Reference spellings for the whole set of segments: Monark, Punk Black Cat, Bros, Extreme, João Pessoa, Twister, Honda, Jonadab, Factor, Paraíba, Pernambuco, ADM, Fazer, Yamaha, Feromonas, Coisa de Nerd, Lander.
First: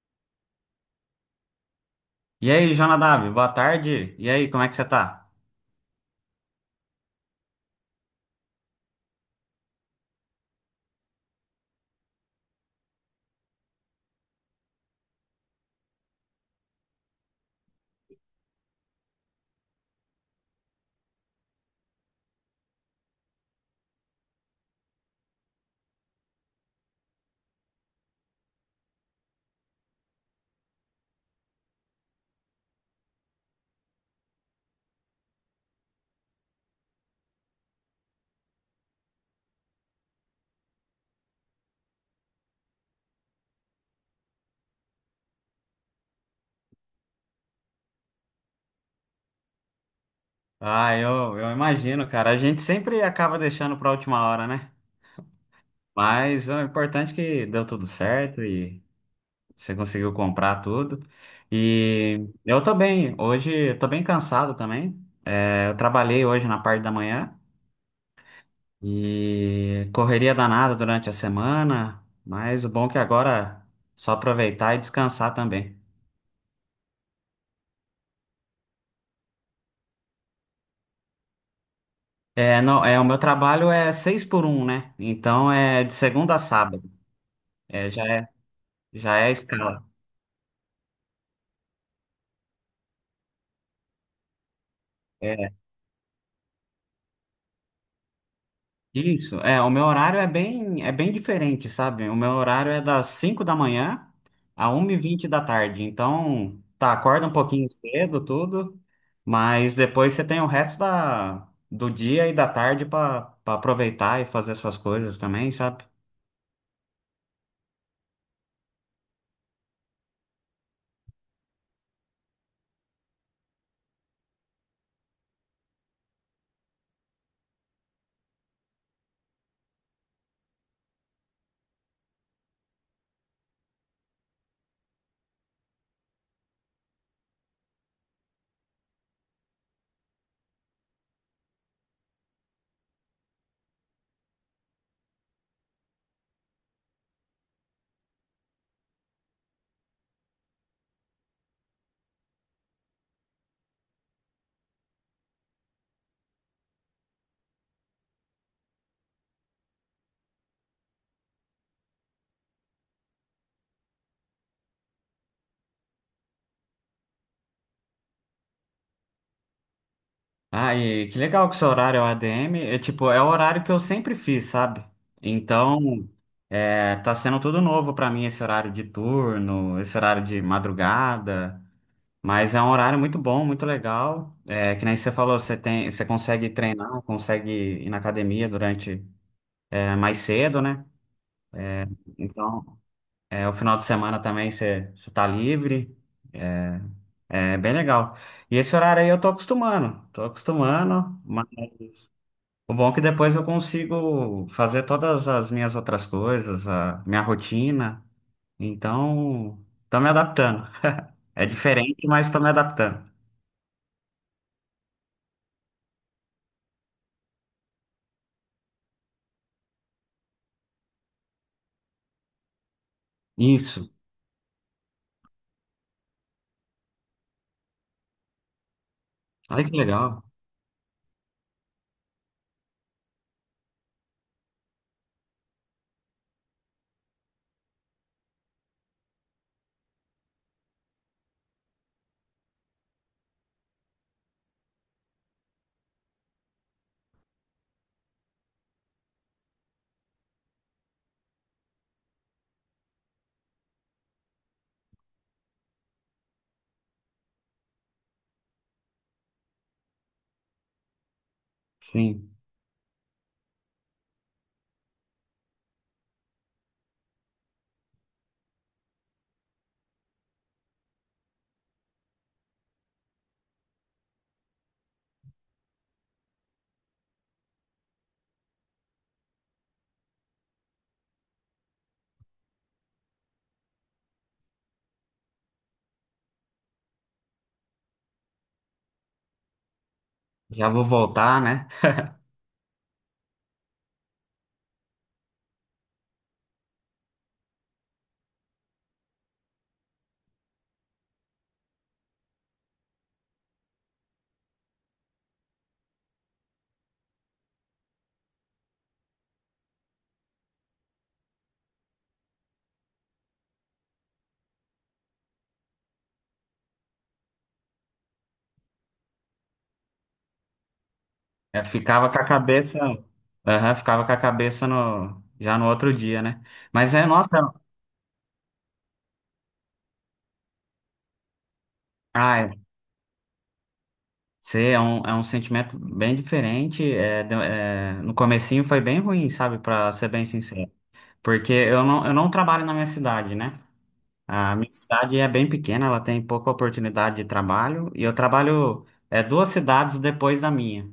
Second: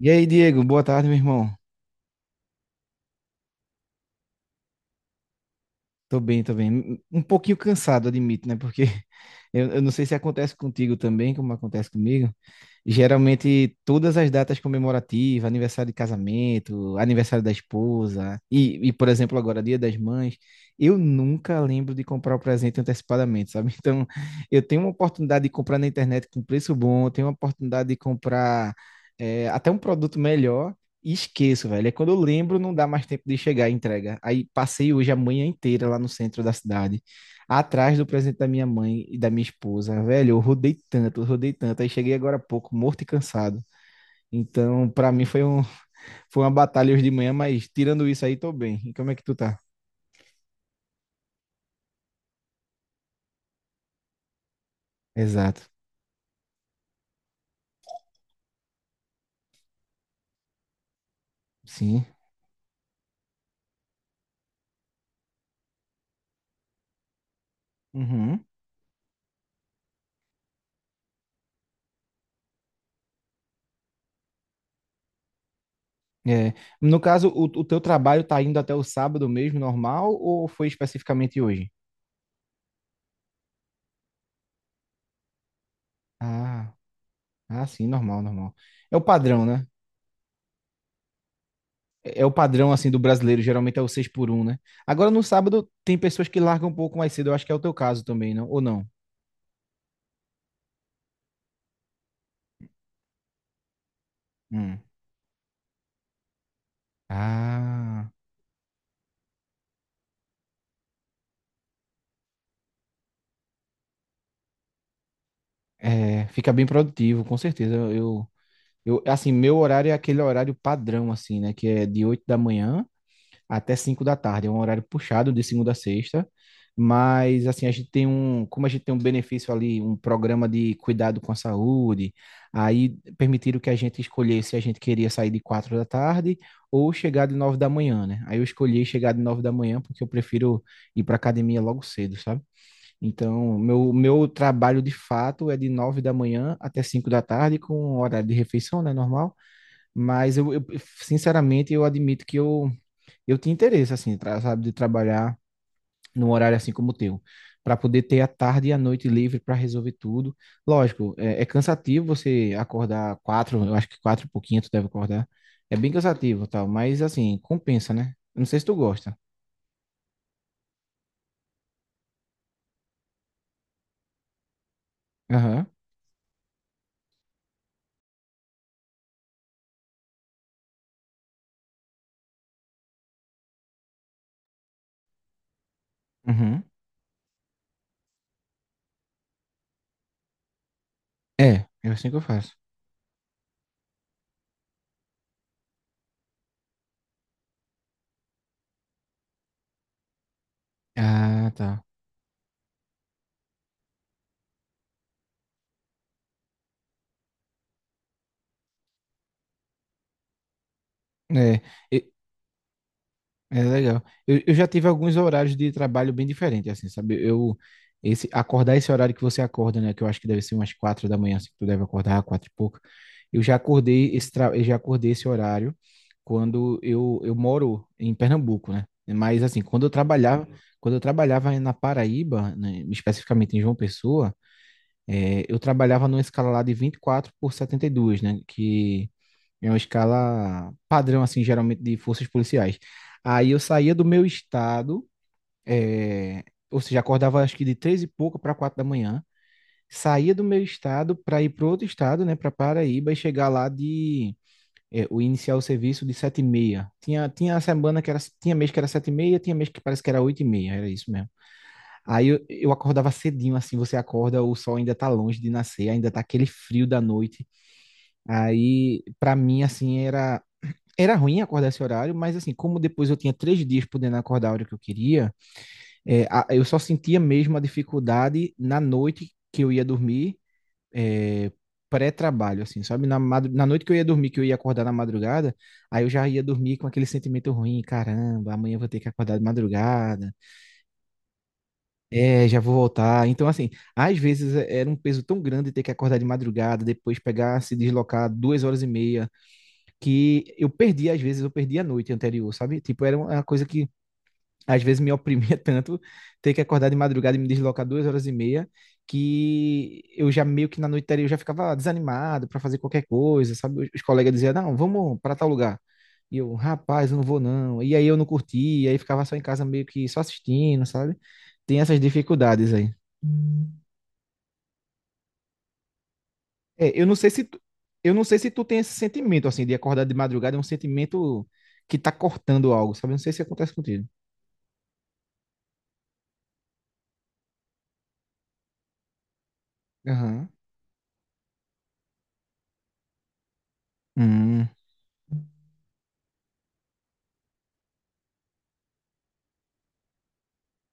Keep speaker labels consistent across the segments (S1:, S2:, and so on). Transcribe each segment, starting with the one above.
S1: E aí, Diego, boa tarde, meu irmão.
S2: E aí, Jonadab, boa tarde. E aí, como é que você tá?
S1: Tô bem, tô bem. Um pouquinho cansado, admito, né? Porque eu não sei se acontece contigo também, como acontece comigo. Geralmente, todas as datas comemorativas, aniversário de casamento, aniversário da esposa, e, por exemplo, agora, Dia das Mães, eu nunca lembro de comprar o presente antecipadamente, sabe? Então, eu tenho uma oportunidade de comprar na internet com preço bom, eu tenho uma oportunidade de comprar. Até um produto melhor. E esqueço, velho. É quando eu lembro, não dá mais tempo de chegar a entrega. Aí passei hoje a manhã inteira lá no centro da cidade, atrás do presente da minha mãe e da minha esposa. Velho, eu rodei tanto, eu rodei tanto. Aí cheguei agora há pouco, morto e cansado. Então, pra mim foi um, foi uma batalha hoje de manhã, mas tirando isso aí, tô bem. E como é que tu tá?
S2: Ah, eu imagino, cara. A gente sempre acaba deixando pra última hora, né?
S1: Exato.
S2: Mas o importante é que deu tudo certo e você conseguiu comprar tudo.
S1: Sim.
S2: E eu tô bem. Hoje eu tô bem cansado também. É, eu trabalhei hoje na parte da manhã
S1: Uhum.
S2: e correria danada durante a semana, mas o bom é que agora é só aproveitar e descansar também.
S1: É. No caso, o teu trabalho tá indo até o sábado mesmo, normal, ou foi especificamente hoje?
S2: É, não, é, o meu trabalho é seis por um, né? Então é de segunda a
S1: Ah,
S2: sábado.
S1: ah, sim,
S2: É, já
S1: normal,
S2: é,
S1: normal. É o
S2: já é a
S1: padrão, né?
S2: escala.
S1: É o padrão assim do brasileiro, geralmente é o 6 por um, né? Agora no
S2: É,
S1: sábado tem pessoas que largam um pouco mais cedo, eu acho que é o teu caso também, não? Ou não?
S2: isso. É, o meu horário é bem diferente, sabe? O meu horário é das 5 da manhã a
S1: Hum.
S2: 1 e vinte da tarde. Então, tá, acorda um pouquinho
S1: Ah,
S2: cedo, tudo, mas depois você tem o resto da, do dia e da tarde para aproveitar e fazer suas coisas também, sabe?
S1: é, fica bem produtivo, com certeza. Eu, assim, meu horário é aquele horário padrão, assim, né? Que é de 8 da manhã até 5 da tarde. É um horário puxado de segunda a sexta, mas assim, a gente tem um, como a gente tem um benefício ali, um programa de cuidado com a saúde, aí permitiram que a gente escolhesse se a gente queria sair de 4 da tarde ou chegar de 9 da manhã, né? Aí eu escolhi chegar de 9 da manhã porque eu prefiro ir para academia logo cedo, sabe? Então, meu trabalho de fato é de 9 da manhã até 5 da tarde com horário de refeição, né, normal. Mas eu, sinceramente, eu admito que eu tinha interesse, assim, sabe, de trabalhar num horário assim como o teu, para poder ter a tarde e a noite livre para resolver tudo. Lógico, é cansativo você acordar quatro, eu acho que quatro e pouquinho tu deve acordar. É bem cansativo, e tal, mas assim, compensa, né? Eu não sei se tu gosta.
S2: Ah, e que legal que seu horário é o ADM. É tipo, é o horário que eu sempre fiz, sabe?
S1: Aham.
S2: Então, é, tá sendo tudo novo pra mim esse horário de turno, esse horário de madrugada. Mas é um horário muito bom, muito legal. É, que nem você falou, você consegue
S1: Uhum.
S2: treinar, consegue ir na academia durante, é, mais cedo, né?
S1: É, é assim que eu faço.
S2: Então, é, o final de semana também você tá livre. É, é bem legal. E esse horário aí eu tô acostumando, mas
S1: Ah, tá.
S2: o bom é que depois eu consigo fazer todas as minhas outras coisas, a minha rotina. Então, tô me adaptando. É
S1: É.
S2: diferente,
S1: e-
S2: mas tô me adaptando.
S1: É legal. Eu já tive alguns horários de trabalho bem diferentes, assim, sabe? Eu, esse, acordar esse horário que você acorda, né? Que eu acho que deve ser umas 4 da manhã, assim, que tu deve acordar, quatro e pouco.
S2: Isso.
S1: Eu já acordei esse horário quando eu moro em Pernambuco, né? Mas, assim,
S2: Olha que
S1: quando eu
S2: legal.
S1: trabalhava, Uhum. Quando eu trabalhava na Paraíba, né, especificamente em João Pessoa, eu trabalhava numa escala lá de 24 por 72, né? Que é uma escala padrão, assim, geralmente de forças policiais. Aí eu saía do meu estado, é, ou seja, acordava acho que de três e pouco para 4 da manhã, saía do meu estado para ir para outro estado, né, para Paraíba e chegar lá de o iniciar o serviço de 7:30. Tinha semana que era, tinha mês que era 7:30, tinha mês que parece que era 8:30, era isso mesmo. Aí
S2: Sim.
S1: eu acordava cedinho, assim, você acorda, o sol ainda tá longe de nascer, ainda tá aquele frio da noite. Aí, pra mim, assim, era ruim acordar esse horário, mas assim, como depois eu tinha 3 dias podendo acordar a hora que eu queria, eu só sentia mesmo a dificuldade na noite que eu ia dormir, é, pré-trabalho, assim, sabe? Na noite que eu ia dormir, que eu ia acordar na madrugada, aí eu já ia dormir com aquele sentimento ruim, caramba, amanhã eu vou ter que acordar de madrugada.
S2: Já vou voltar, né?
S1: É, já vou voltar. Então, assim, às vezes era um peso tão grande ter que acordar de madrugada, depois pegar, se deslocar 2 horas e meia, que eu perdi, às vezes, eu perdi a noite anterior, sabe? Tipo, era uma coisa que às vezes me oprimia tanto ter que acordar de madrugada e me deslocar 2 horas e meia, que eu já meio que na noite eu já ficava desanimado para fazer qualquer coisa, sabe? Os colegas diziam, não, vamos para tal lugar. E eu, rapaz, eu não vou não. E aí eu não curtia, aí ficava só em casa meio que só assistindo, sabe?
S2: Eu
S1: Tem essas
S2: ficava com a
S1: dificuldades
S2: cabeça.
S1: aí.
S2: Aham, ficava com a cabeça no já no outro dia, né?
S1: É,
S2: Mas
S1: eu
S2: é,
S1: não sei
S2: nossa,
S1: se tu, eu não sei se tu tem esse sentimento assim de acordar de madrugada, é um sentimento que tá
S2: ah,
S1: cortando algo, sabe? Eu não sei se acontece contigo.
S2: é um sentimento bem diferente. É, é, no comecinho foi bem ruim, sabe? Pra ser bem
S1: Aham.
S2: sincero. Porque eu não trabalho na minha cidade, né? A
S1: Hum,
S2: minha cidade é bem pequena, ela tem pouca oportunidade de trabalho e eu trabalho é, duas cidades depois da minha.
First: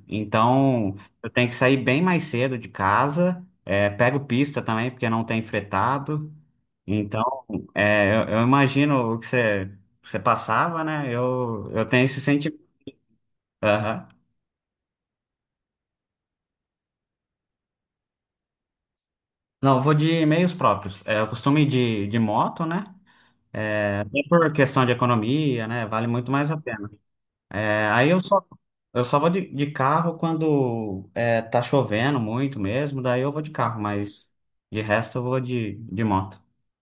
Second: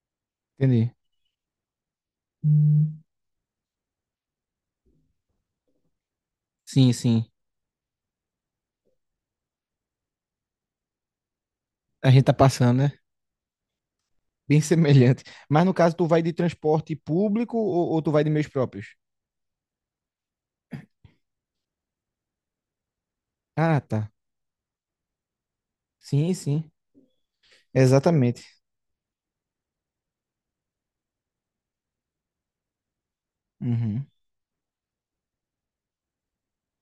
S1: entendi.
S2: Então eu tenho que sair bem mais cedo de casa, é, pego pista também porque não tem fretado.
S1: Sim,
S2: Então
S1: sim.
S2: é, eu imagino o que você passava, né? Eu tenho
S1: A
S2: esse
S1: gente tá
S2: sentimento.
S1: passando, né?
S2: Aham.
S1: Bem semelhante. Mas no caso, tu vai de transporte público ou tu vai de meios próprios?
S2: Não, eu vou de meios próprios. É, eu costumo ir de moto, né?
S1: Ah,
S2: É,
S1: tá.
S2: até por questão de economia, né? Vale muito
S1: Sim,
S2: mais a
S1: sim.
S2: pena. É, aí eu
S1: Exatamente.
S2: só Eu só vou de carro quando é, tá chovendo muito mesmo, daí eu vou de carro,
S1: Uhum.
S2: mas de resto eu vou de moto.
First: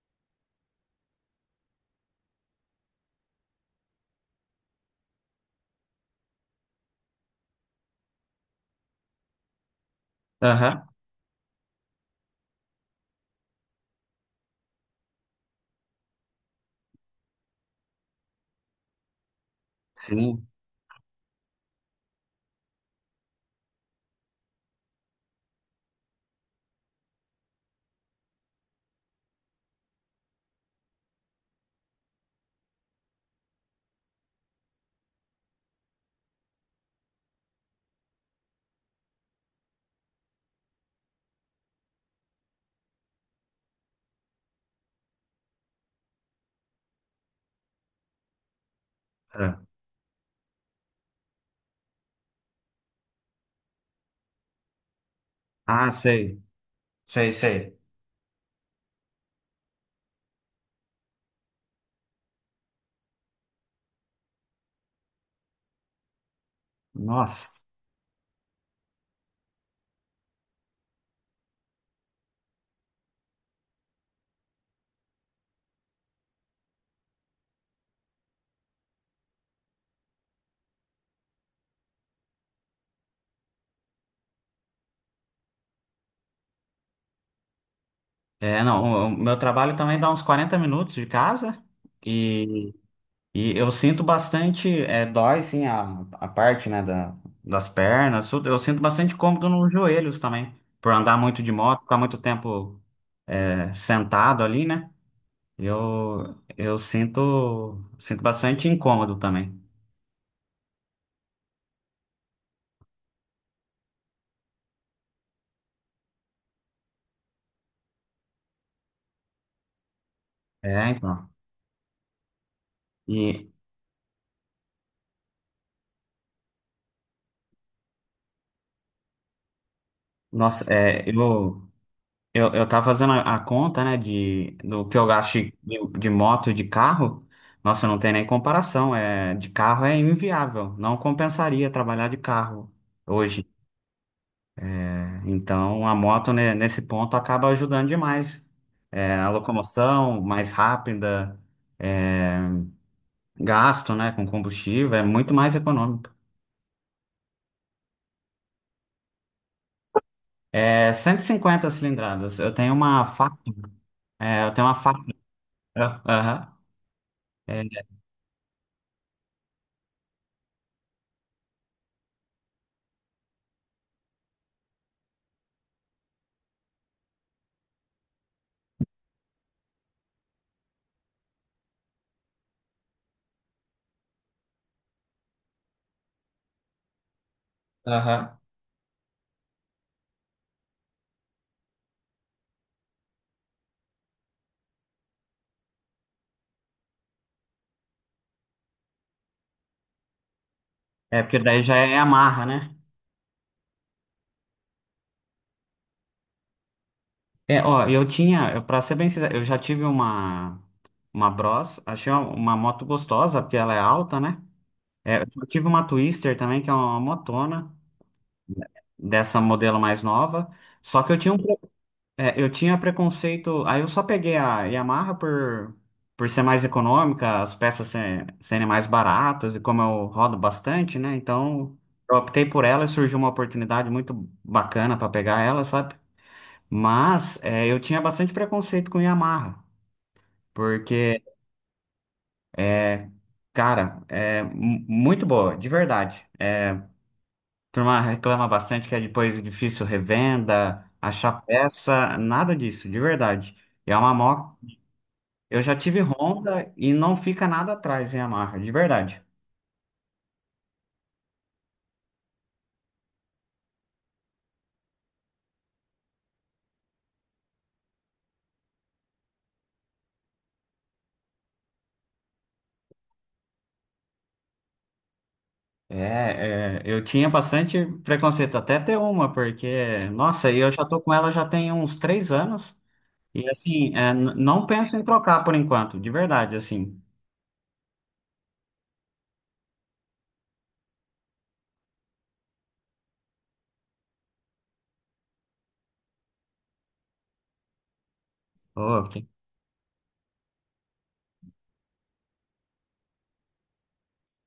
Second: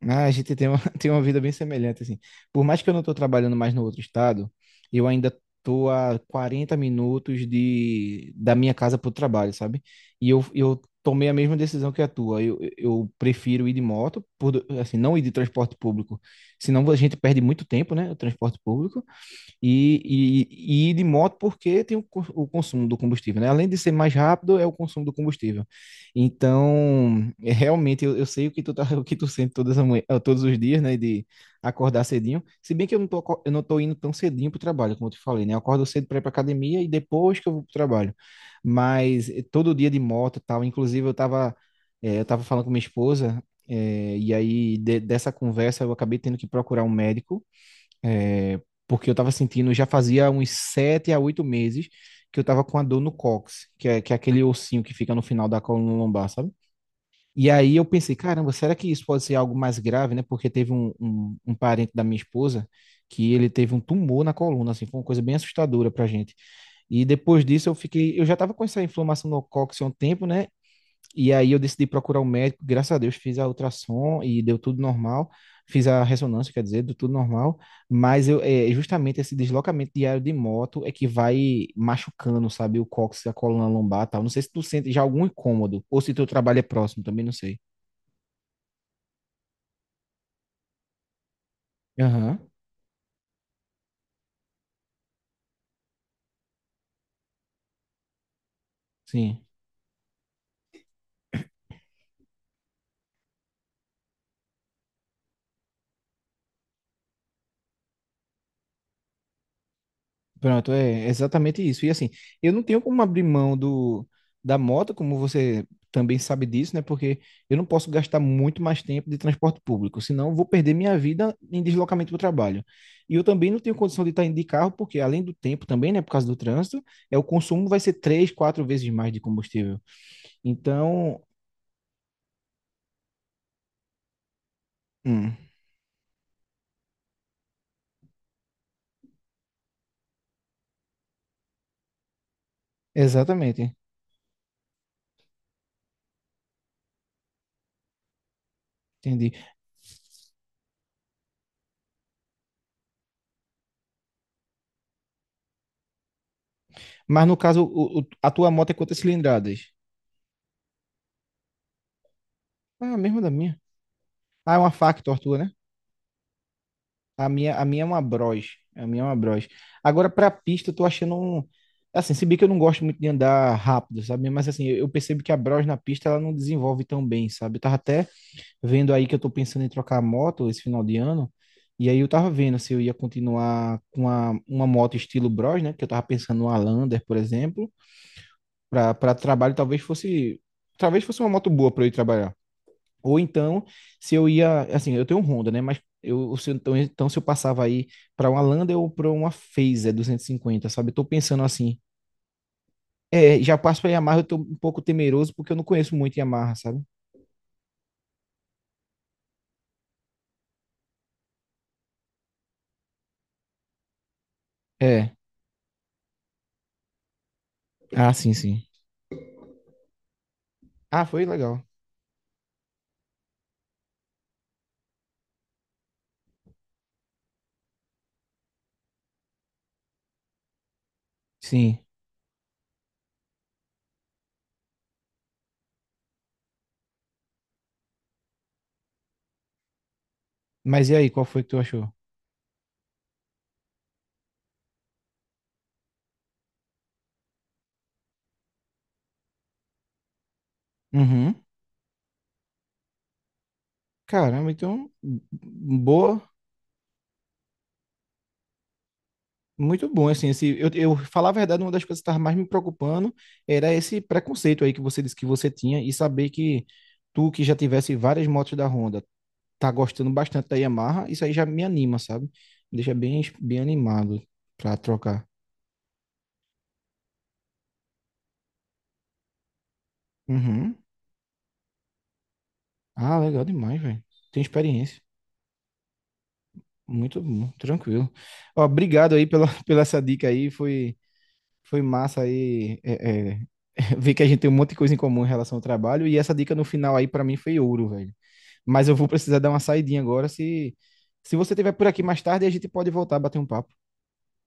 S1: Ah, a gente tem uma, tem uma vida bem semelhante, assim. Por mais que eu não tô trabalhando mais no outro estado, eu ainda tô a 40 minutos da minha casa pro trabalho, sabe? E eu
S2: Aham.
S1: tomei a mesma decisão que a tua. Eu prefiro ir de moto, assim, não ir de transporte público. Senão a gente perde muito tempo, né? O transporte público. e,
S2: Sim.
S1: e ir de moto porque tem o consumo do combustível, né? Além de ser mais rápido, é o consumo do combustível. Então, é, realmente, eu sei o que tu tá, o que tu sente todas as manhã, todos os dias, né? De acordar cedinho. Se bem que eu não tô indo tão cedinho pro trabalho, como eu te falei, né? Eu acordo cedo para ir pra academia e depois que eu vou pro trabalho. Mas todo dia de moto e tal. Inclusive, eu tava falando com minha esposa. É, e aí, dessa conversa, eu acabei tendo que procurar um médico é, porque eu tava
S2: É.
S1: sentindo, já fazia uns 7 a 8 meses que eu tava com a dor no cóccix, que é aquele ossinho que fica no final da
S2: Ah,
S1: coluna lombar,
S2: sei.
S1: sabe?
S2: Sei,
S1: E aí
S2: sei.
S1: eu pensei, caramba, será que isso pode ser algo mais grave, né? Porque teve um parente da minha esposa que ele teve um tumor na coluna, assim, foi uma coisa bem assustadora pra gente. E depois
S2: Nossa.
S1: disso eu fiquei, eu já tava com essa inflamação no cóccix há um tempo, né? E aí eu decidi procurar um médico, graças a Deus fiz a ultrassom e deu tudo normal, fiz a ressonância, quer dizer, deu tudo normal, mas eu, é justamente esse deslocamento diário de moto é que vai machucando, sabe, o cóccix, a coluna lombar e tal. Não sei se tu sente já algum incômodo, ou se teu trabalho é próximo, também não sei.
S2: É, não, o meu trabalho também dá uns 40 minutos de casa
S1: Aham,
S2: e, e eu sinto bastante é, dói, sim, a parte, né, da, das pernas, tudo. Eu sinto bastante
S1: sim.
S2: cômodo nos joelhos também, por andar muito de moto, ficar muito tempo é, sentado ali, né? Sinto bastante incômodo também.
S1: Pronto, é exatamente isso. E assim, eu não tenho como abrir mão da moto, como você também sabe disso, né? Porque eu não posso gastar muito mais tempo de transporte público, senão eu vou perder
S2: É,
S1: minha
S2: então.
S1: vida em deslocamento para o trabalho. E eu também
S2: E,
S1: não tenho condição de estar indo de carro, porque além do tempo também, né, por causa do trânsito, é o consumo vai ser três, quatro vezes mais de combustível.
S2: nossa, é,
S1: Então,
S2: eu tava fazendo a conta, né, de, do que eu gasto
S1: hum,
S2: de moto e de carro. Nossa, não tem nem comparação. É, de carro é inviável. Não compensaria trabalhar de carro hoje.
S1: exatamente,
S2: Então, a moto, né, nesse ponto, acaba ajudando demais. É, a
S1: entendi.
S2: locomoção mais rápida, é, gasto, né, com combustível, é muito mais econômico.
S1: Mas no caso, a tua moto é quantas cilindradas?
S2: É 150 cilindradas. Eu tenho
S1: Ah, a
S2: uma
S1: mesma da
S2: Factor.
S1: minha.
S2: É,
S1: Ah,
S2: eu
S1: é
S2: tenho
S1: uma
S2: uma Factor.
S1: Factor, a tua, né?
S2: Ah, aham.
S1: A minha,
S2: É,
S1: a minha é uma Bros. A minha é uma Bros. Agora, pra pista, eu tô achando um. Assim, se bem que eu não gosto muito de andar rápido, sabe? Mas assim, eu percebo que a Bros na pista ela não desenvolve tão bem, sabe? Eu tava até vendo aí que eu tô pensando em trocar a moto esse final de ano. E aí eu tava vendo se eu ia continuar com a, uma moto estilo Bros, né? Que eu tava pensando numa Lander, por exemplo,
S2: aham.
S1: pra para trabalho talvez fosse uma moto boa pra eu ir trabalhar. Ou então, se eu ia, assim, eu tenho um Honda, né? Mas eu, se eu- então, se eu passava aí para uma Lander ou para uma Fazer 250 sabe? Eu tô
S2: É, porque
S1: pensando
S2: daí já
S1: assim.
S2: é Yamaha, né?
S1: É, já passo para Yamaha, eu tô um pouco temeroso porque eu não conheço muito Yamaha, sabe?
S2: É, ó, pra ser bem sincero, eu já tive uma Bros. Achei uma moto gostosa, porque ela é alta, né?
S1: É.
S2: É, eu tive uma Twister também, que é uma motona,
S1: Ah, sim, sim.
S2: dessa modelo mais nova. Só
S1: Ah,
S2: que eu
S1: foi
S2: tinha um
S1: legal.
S2: é, eu tinha preconceito. Aí eu só peguei a Yamaha por ser mais econômica, as peças serem mais baratas, e como eu rodo bastante, né?
S1: Sim.
S2: Então eu optei por ela e surgiu uma oportunidade muito bacana para pegar ela, sabe? Mas é, eu tinha bastante preconceito com Yamaha,
S1: Mas e aí,
S2: porque,
S1: qual foi que tu achou?
S2: é, cara, é muito boa, de verdade. É, a turma reclama bastante que é depois difícil revenda,
S1: Uhum.
S2: achar peça, nada disso, de verdade. E é uma
S1: Caramba,
S2: moto.
S1: então
S2: Eu já tive
S1: boa,
S2: Honda e não fica nada atrás em Yamaha, de verdade.
S1: muito bom, assim, esse, eu falar a verdade, uma das coisas que estava mais me preocupando era esse preconceito aí que você disse que você tinha e saber que tu que já tivesse várias motos da Honda, tá gostando bastante da Yamaha, isso aí já me anima, sabe? Me deixa bem, bem animado pra trocar.
S2: É, é, eu tinha bastante preconceito até ter uma, porque, nossa, e eu
S1: Uhum.
S2: já tô com ela já tem uns três anos.
S1: Ah, legal
S2: E
S1: demais,
S2: assim,
S1: velho.
S2: é,
S1: Tem
S2: não penso
S1: experiência.
S2: em trocar por enquanto, de verdade, assim.
S1: Muito bom, tranquilo. Ó, obrigado aí pela, pela essa dica aí, foi, massa aí, ver que a gente tem um monte de coisa em comum em relação ao trabalho e essa dica no final aí pra mim foi ouro, velho. Mas eu
S2: Ô,
S1: vou
S2: que,
S1: precisar dar uma saidinha agora. Se você estiver por aqui mais tarde, a gente pode voltar a bater um papo.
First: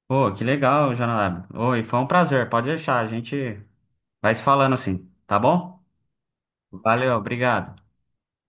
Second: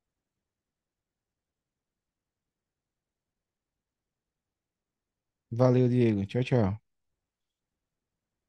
S2: ô, que legal, Jonadab. Ô, e foi um prazer, pode deixar, a gente vai se falando assim, tá bom?
S1: Valeu, Diego. Tchau, tchau.
S2: Valeu, obrigado.